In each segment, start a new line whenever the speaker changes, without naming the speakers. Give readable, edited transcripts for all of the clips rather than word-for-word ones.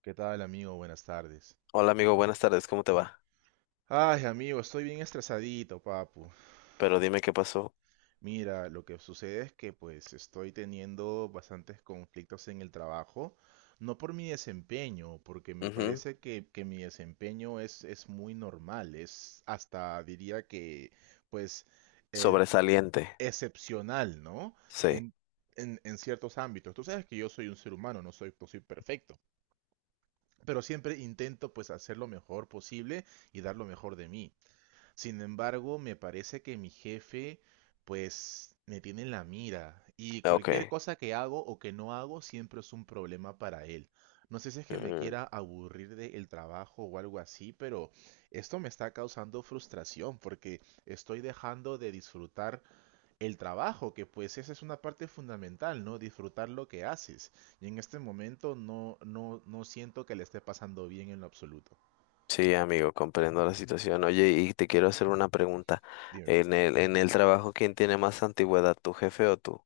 ¿Qué tal, amigo? Buenas tardes.
Hola amigo, buenas tardes, ¿cómo te va?
Ay, amigo, estoy bien estresadito, papu.
Pero dime qué pasó.
Mira, lo que sucede es que pues estoy teniendo bastantes conflictos en el trabajo, no por mi desempeño, porque me
Ujú.
parece que mi desempeño es muy normal, es hasta diría que pues eh,
Sobresaliente.
excepcional, ¿no?
Sí.
En, en ciertos ámbitos. Tú sabes que yo soy un ser humano, no soy perfecto, pero siempre intento pues hacer lo mejor posible y dar lo mejor de mí. Sin embargo, me parece que mi jefe, pues, me tiene en la mira y cualquier
Ok.
cosa que hago o que no hago siempre es un problema para él. No sé si es que me
Mm.
quiera aburrir del trabajo o algo así, pero esto me está causando frustración porque estoy dejando de disfrutar el trabajo, que pues esa es una parte fundamental, ¿no? Disfrutar lo que haces. Y en este momento no siento que le esté pasando bien en lo absoluto.
Sí, amigo, comprendo la situación. Oye, y te quiero hacer una pregunta.
Dímelo.
En el trabajo, ¿quién tiene más antigüedad, tu jefe o tú?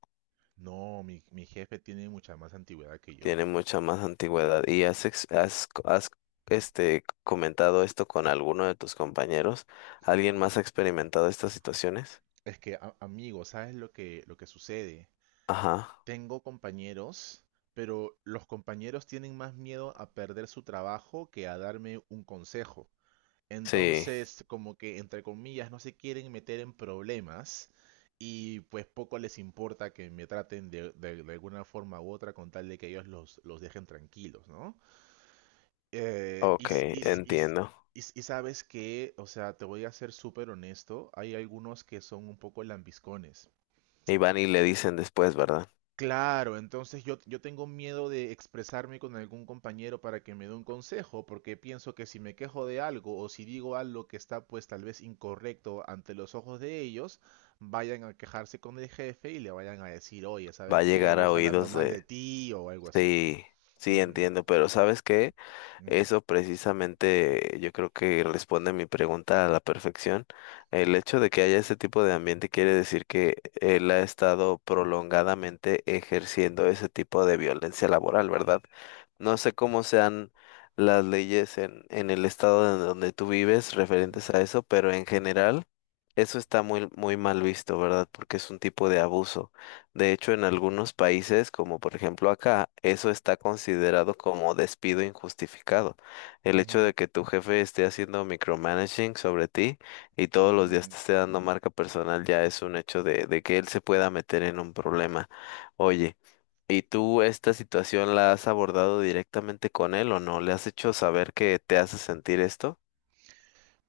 No, mi jefe tiene mucha más antigüedad que yo.
Tiene mucha más antigüedad. ¿Y has, comentado esto con alguno de tus compañeros? ¿Alguien más ha experimentado estas situaciones?
Es que, amigo, ¿sabes lo lo que sucede?
Ajá,
Tengo compañeros, pero los compañeros tienen más miedo a perder su trabajo que a darme un consejo.
sí,
Entonces, como que, entre comillas, no se quieren meter en problemas y pues poco les importa que me traten de, de alguna forma u otra con tal de que ellos los dejen tranquilos, ¿no? Y,
ok,
s- y s- y s-
entiendo.
y s- y sabes que, o sea, te voy a ser súper honesto, hay algunos que son un poco lambiscones.
Y van y le dicen después, ¿verdad?
Claro, entonces yo tengo miedo de expresarme con algún compañero para que me dé un consejo, porque pienso que si me quejo de algo o si digo algo que está pues tal vez incorrecto ante los ojos de ellos, vayan a quejarse con el jefe y le vayan a decir, oye,
Va
¿sabes
a
qué?
llegar a
Ellos hablando
oídos
mal
de.
de ti o algo así.
Sí, sí,
Ujú,
entiendo, pero ¿sabes qué?
ujú,
Eso precisamente yo creo que responde mi pregunta a la perfección. El hecho de que haya ese tipo de ambiente quiere decir que él ha estado prolongadamente ejerciendo ese tipo de violencia laboral, ¿verdad? No sé cómo sean las leyes en el estado en donde tú vives
ujú,
referentes a eso, pero en general eso está muy, muy mal visto, ¿verdad? Porque es un tipo de abuso. De hecho, en algunos países, como por ejemplo acá, eso está considerado como despido injustificado. El hecho
ujú,
de que tu jefe esté haciendo micromanaging sobre ti y todos los días
mm,
te esté dando marca personal ya es un hecho de que él se pueda meter en un problema. Oye, ¿y tú esta situación la has abordado directamente con él o no? ¿Le has hecho saber que te hace sentir esto?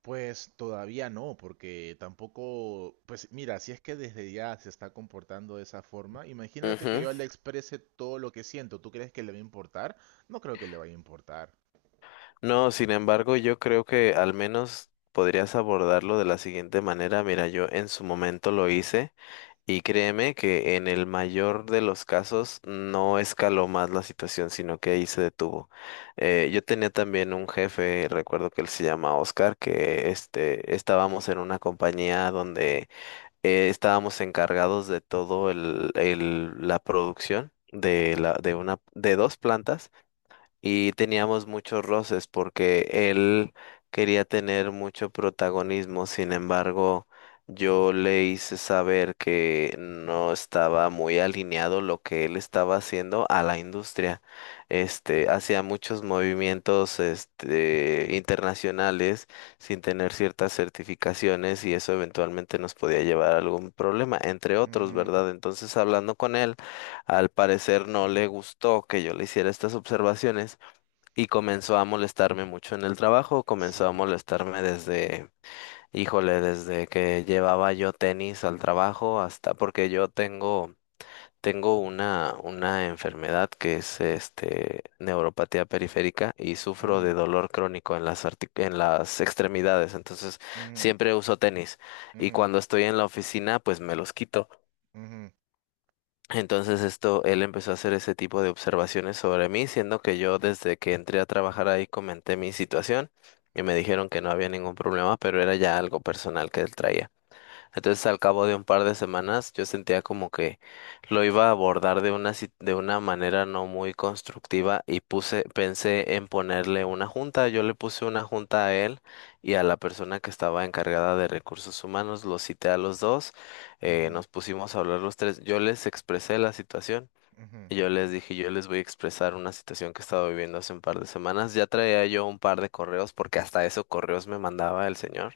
pues todavía no, porque tampoco, pues mira, si es que desde ya se está comportando de esa forma, imagínate que
Ujú.
yo le exprese todo lo que siento. ¿Tú crees que le va a importar? No creo que le vaya a importar.
No, sin embargo, yo creo que al menos podrías abordarlo de la siguiente manera. Mira, yo en su momento lo hice y créeme que en el mayor de los casos no escaló más la situación, sino que ahí se detuvo. Yo tenía también un jefe, recuerdo que él se llama Oscar, que este, estábamos en una compañía donde estábamos encargados de todo la producción de la, de una, de dos plantas y teníamos muchos roces porque él quería tener mucho protagonismo. Sin embargo, yo le hice saber que no estaba muy alineado lo que él estaba haciendo a la industria. Este, hacía muchos movimientos, este, internacionales sin tener ciertas certificaciones y eso eventualmente nos podía llevar a algún problema, entre otros,
Ujú,
¿verdad? Entonces, hablando con él, al parecer no le gustó que yo le hiciera estas observaciones y comenzó a molestarme mucho en el trabajo, comenzó a
sí.
molestarme desde, híjole, desde que llevaba yo tenis al trabajo, hasta porque yo tengo, tengo una enfermedad que es este neuropatía periférica y sufro de
Ujú,
dolor crónico en las en las extremidades, entonces
ujú,
siempre uso tenis y
ujú,
cuando estoy en la oficina pues me los quito.
ujú,
Entonces esto, él empezó a hacer ese tipo de observaciones sobre mí, siendo que yo desde que entré a trabajar ahí comenté mi situación y me dijeron que no había ningún problema, pero era ya algo personal que él traía. Entonces, al cabo de un par de semanas, yo sentía como que lo iba a abordar de una, de una manera no muy constructiva y puse, pensé en ponerle una junta. Yo le puse una junta a él y a la persona que estaba encargada de recursos humanos. Los cité a los dos,
ujú,
nos pusimos a hablar los tres. Yo les expresé la situación.
ujú.
Y yo les dije, yo les voy a expresar una situación que he estado viviendo hace un par de semanas. Ya traía yo un par de correos, porque hasta eso correos me mandaba el señor.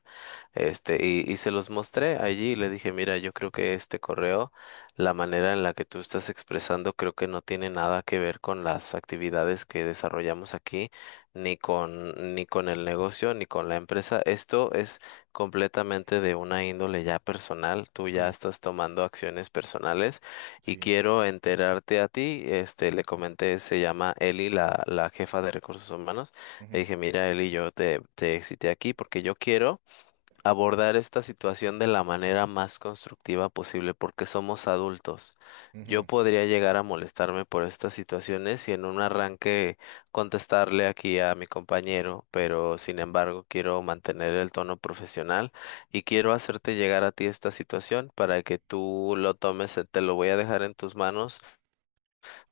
Este, y se los mostré allí y le dije, mira, yo creo que este correo, la manera en la que tú estás expresando, creo que no tiene nada que ver con las actividades que desarrollamos aquí, ni con el negocio, ni con la empresa. Esto es completamente de una índole ya personal. Tú ya
Sí,
estás tomando acciones personales y
sí.
quiero enterarte a ti. Este, le comenté, se llama Eli, la jefa de recursos humanos. Le
Ujú,
dije, mira, Eli, yo te cité aquí porque yo quiero abordar esta situación de la manera más constructiva posible porque somos adultos. Yo
ujú.
podría llegar a molestarme por estas situaciones y en un arranque contestarle aquí a mi compañero, pero sin embargo quiero mantener el tono profesional y quiero hacerte llegar a ti esta situación para que tú lo tomes, te lo voy a dejar en tus manos.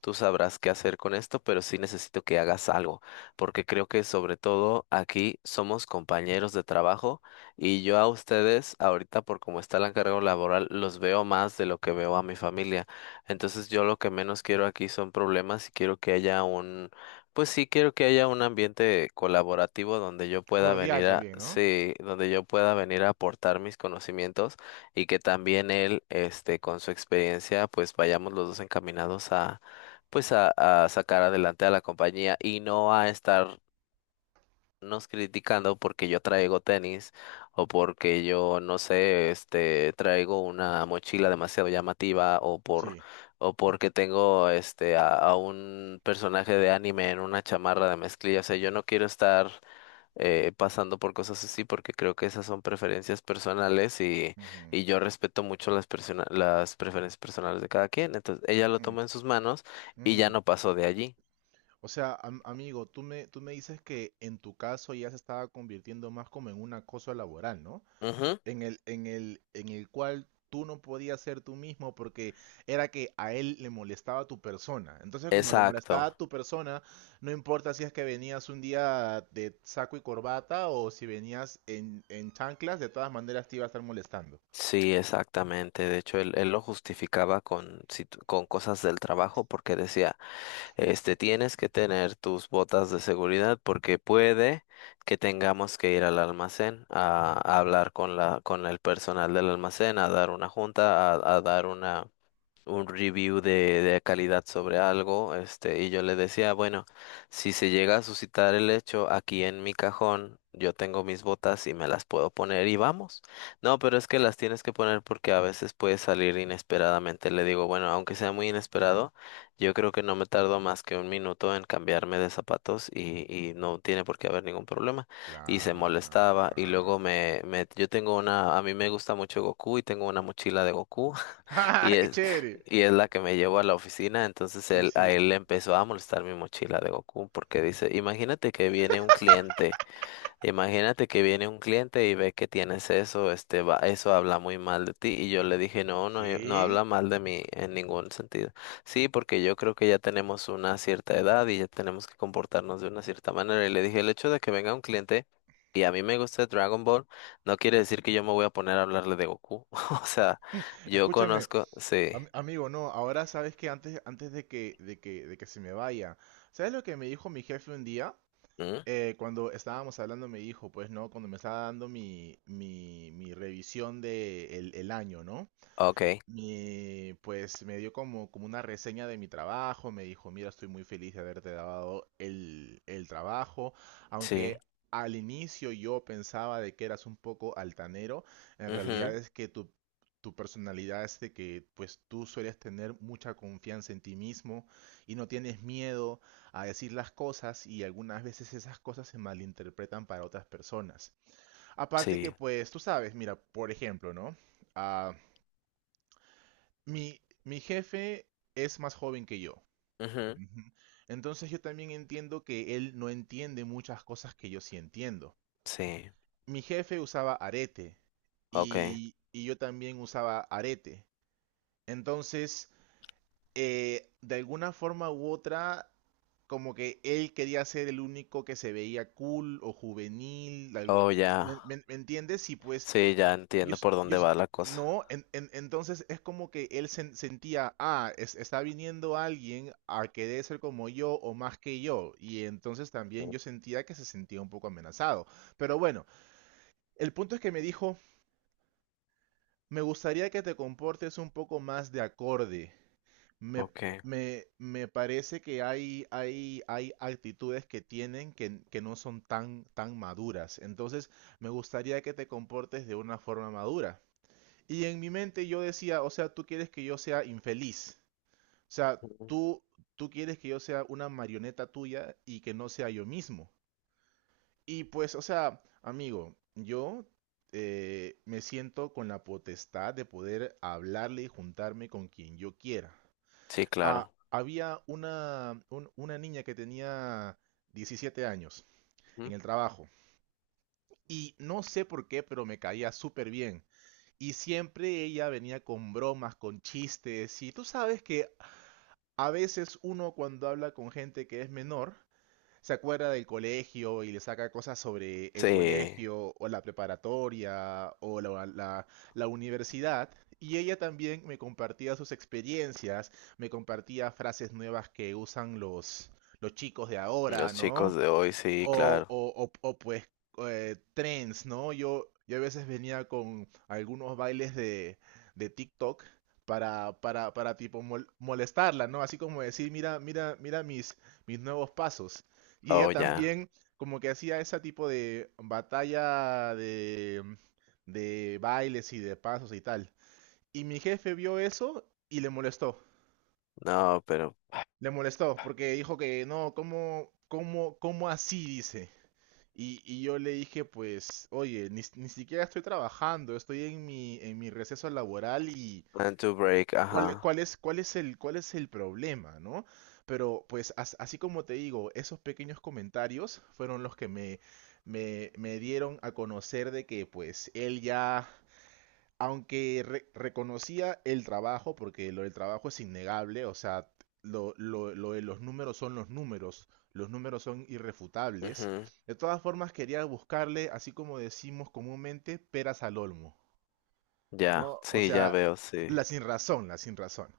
Tú sabrás qué hacer con esto, pero sí necesito que hagas algo, porque creo que sobre todo aquí somos compañeros de trabajo y yo a ustedes ahorita por cómo está el encargo laboral los veo más de lo que veo a mi familia. Entonces yo lo que menos quiero aquí son problemas y quiero que haya un, pues sí quiero que haya un ambiente colaborativo donde yo pueda
Cordial
venir a,
también, ¿no?
sí, donde yo pueda venir a aportar mis conocimientos y que también él, este, con su experiencia, pues vayamos los dos encaminados a pues a sacar adelante a la compañía y no a estarnos criticando porque yo traigo tenis o porque yo no sé, este, traigo una mochila demasiado llamativa o por
Sí.
o porque tengo este a un personaje de anime en una chamarra de mezclilla. O sea, yo no quiero estar pasando por cosas así porque creo que esas son preferencias personales
Ujú,
y yo respeto mucho las las preferencias personales de cada quien. Entonces, ella lo
ujú,
tomó en sus manos y ya
ujú.
no pasó de allí.
O sea, amigo, tú me dices que en tu caso ya se estaba convirtiendo más como en un acoso laboral, ¿no?
Ujú.
En el, en el, en el cual tú no podías ser tú mismo porque era que a él le molestaba tu persona. Entonces, como le
Exacto,
molestaba tu persona, no importa si es que venías un día de saco y corbata o si venías en chanclas, de todas maneras te iba a estar molestando.
sí, exactamente. De hecho, él lo justificaba con, con cosas del trabajo porque decía, este, tienes que tener tus botas de seguridad porque puede que tengamos que ir al almacén a hablar con la, con el personal del almacén, a dar una junta, a dar una un review de calidad sobre algo, este, y yo le decía, bueno, si se llega a suscitar el hecho aquí en mi cajón, yo tengo mis botas y me las puedo poner y vamos. No, pero es que las tienes que poner porque a veces puede salir inesperadamente. Le digo, bueno, aunque sea muy inesperado, yo creo que no me tardo más que un minuto en cambiarme de zapatos y no tiene por qué haber ningún problema. Y se molestaba y luego
Claro.
yo tengo una, a mí me gusta mucho Goku y tengo una mochila de Goku. Y
¡Ah, qué
es,
chévere!
y es la que me llevó a la oficina, entonces
Sí,
él, a
sí.
él le empezó a molestar mi mochila de Goku porque dice, imagínate que viene un cliente. Imagínate que viene un cliente y ve que tienes eso, este, va, eso habla muy mal de ti. Y yo le dije, no, no, no
¿Qué?
habla mal de mí en ningún sentido. Sí, porque yo creo que ya tenemos una cierta edad y ya tenemos que comportarnos de una cierta manera. Y le dije, el hecho de que venga un cliente y a mí me guste Dragon Ball, no quiere decir que yo me voy a poner a hablarle de Goku. O sea, yo
Escúchame,
conozco, sí.
amigo, no, ahora sabes que antes, antes de de que se me vaya, ¿sabes lo que me dijo mi jefe un día?
¿Mm?
Cuando estábamos hablando me dijo, pues, ¿no? Cuando me estaba dando mi revisión de el año, ¿no?
Ok,
Y pues me dio como, como una reseña de mi trabajo, me dijo, mira, estoy muy feliz de haberte dado el trabajo, aunque
sí.
al inicio yo pensaba de que eras un poco altanero, en realidad
Ujú,
es que tu personalidad es de que pues tú sueles tener mucha confianza en ti mismo y no tienes miedo a decir las cosas y algunas veces esas cosas se malinterpretan para otras personas. Aparte que
sí.
pues tú sabes, mira, por ejemplo, ¿no? Ah, mi jefe es más joven que yo.
Ujú,
Ujú. Entonces yo también entiendo que él no entiende muchas cosas que yo sí entiendo.
sí.
Mi jefe usaba arete
Ok.
y yo también usaba arete. Entonces, de alguna forma u otra, como que él quería ser el único que se veía cool o juvenil.
Oh, ya.
¿Me, me entiendes? Y pues
Sí, ya
Yo,
entiendo
s-
por
yo
dónde
s-
va la cosa.
no, entonces es como que él sentía, ah, está viniendo alguien a querer ser como yo o más que yo, y entonces también
Mm.
yo sentía que se sentía un poco amenazado. Pero bueno, el punto es que me dijo, me gustaría que te comportes un poco más de acorde. Me,
Ok.
me parece que hay, hay actitudes que tienen que no son tan, tan maduras. Entonces, me gustaría que te comportes de una forma madura. Y en mi mente yo decía, o sea, tú quieres que yo sea infeliz. O sea,
Ujú.
tú quieres que yo sea una marioneta tuya y que no sea yo mismo. Y pues, o sea, amigo, yo me siento con la potestad de poder hablarle y juntarme con quien yo quiera.
Sí,
Ah,
claro.
había una, una niña que tenía 17 años en
Ujú.
el trabajo. Y no sé por qué, pero me caía súper bien. Y siempre ella venía con bromas, con chistes. Y tú sabes que a veces uno cuando habla con gente que es menor, se acuerda del colegio y le saca cosas sobre el
Sí,
colegio o la preparatoria o la universidad. Y ella también me compartía sus experiencias, me compartía frases nuevas que usan los chicos de ahora,
los
¿no?
chicos de hoy, sí, claro.
Pues trends, ¿no? Yo a veces venía con algunos bailes de TikTok para tipo molestarla, ¿no? Así como decir, mira mis nuevos pasos. Y
Oh,
ella
ya.
también como que hacía ese tipo de batalla de bailes y de pasos y tal. Y mi jefe vio eso y le molestó.
No, pero
Le molestó porque dijo que no, cómo así? Dice. Y yo le dije, pues, oye, ni siquiera estoy trabajando, estoy en mi receso laboral y
plan to break, ajá.
cuál es cuál es el problema, ¿no? Pero pues así como te digo, esos pequeños comentarios fueron los que me dieron a conocer de que pues él ya aunque reconocía el trabajo, porque lo del trabajo es innegable, o sea, lo de los números son irrefutables.
Ujú.
De todas formas, quería buscarle, así como decimos comúnmente, peras al olmo,
Ya,
¿no? O
sí, ya
sea,
veo, sí.
la sin razón, la sin razón.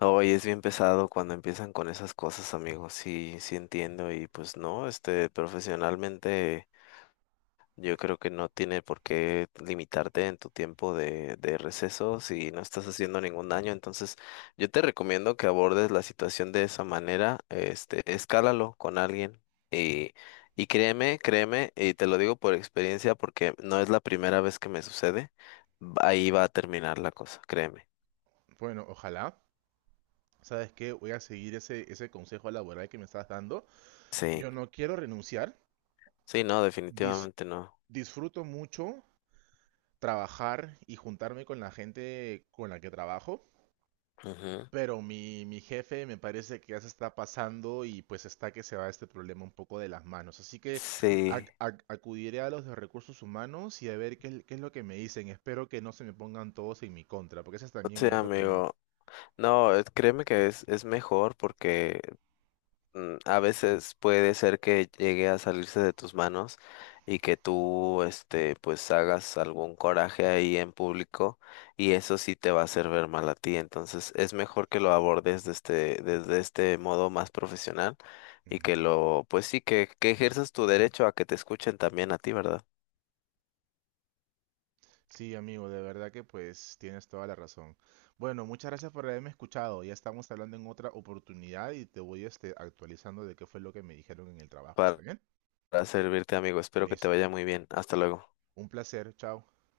Hoy es bien pesado cuando empiezan con esas cosas, amigo. Sí, sí entiendo. Y pues no, este, profesionalmente. Yo creo que no tiene por qué limitarte en tu tiempo de receso si no estás haciendo ningún daño. Entonces, yo te recomiendo que abordes la situación de esa manera. Este, escálalo con alguien y, y créeme, y te lo digo por experiencia porque no es la primera vez que me sucede. Ahí va a terminar la cosa, créeme.
Bueno, ojalá. ¿Sabes qué? Voy a seguir ese consejo laboral que me estás dando.
Sí,
Yo no quiero renunciar.
sí, no,
dis-
definitivamente no.
Disfruto mucho trabajar y juntarme con la gente con la que trabajo.
Ujú.
Pero mi jefe me parece que ya se está pasando y pues está que se va este problema un poco de las manos. Así que
Sí,
acudiré a los de recursos humanos y a ver qué, qué es lo que me dicen. Espero que no se me pongan todos en mi contra, porque ese es también
sí,
mi otro temor.
amigo. No, créeme que es mejor porque Mm, a veces puede ser que llegue a salirse de tus manos y que tú, este, pues hagas algún coraje ahí en público y eso sí te va a hacer ver mal a ti. Entonces es mejor que lo abordes desde, desde este modo más profesional y que
Ujú.
lo, pues sí, que ejerzas tu derecho a que te escuchen también a ti, ¿verdad?
Sí, amigo, de verdad que pues tienes toda la razón. Bueno, muchas gracias por haberme escuchado. Ya estamos hablando en otra oportunidad y te voy este, actualizando de qué fue lo que me dijeron en el trabajo.
Para,
¿Está bien?
para servirte, amigo. Espero que te
Listo.
vaya muy bien. Hasta luego.
Un placer. Chao.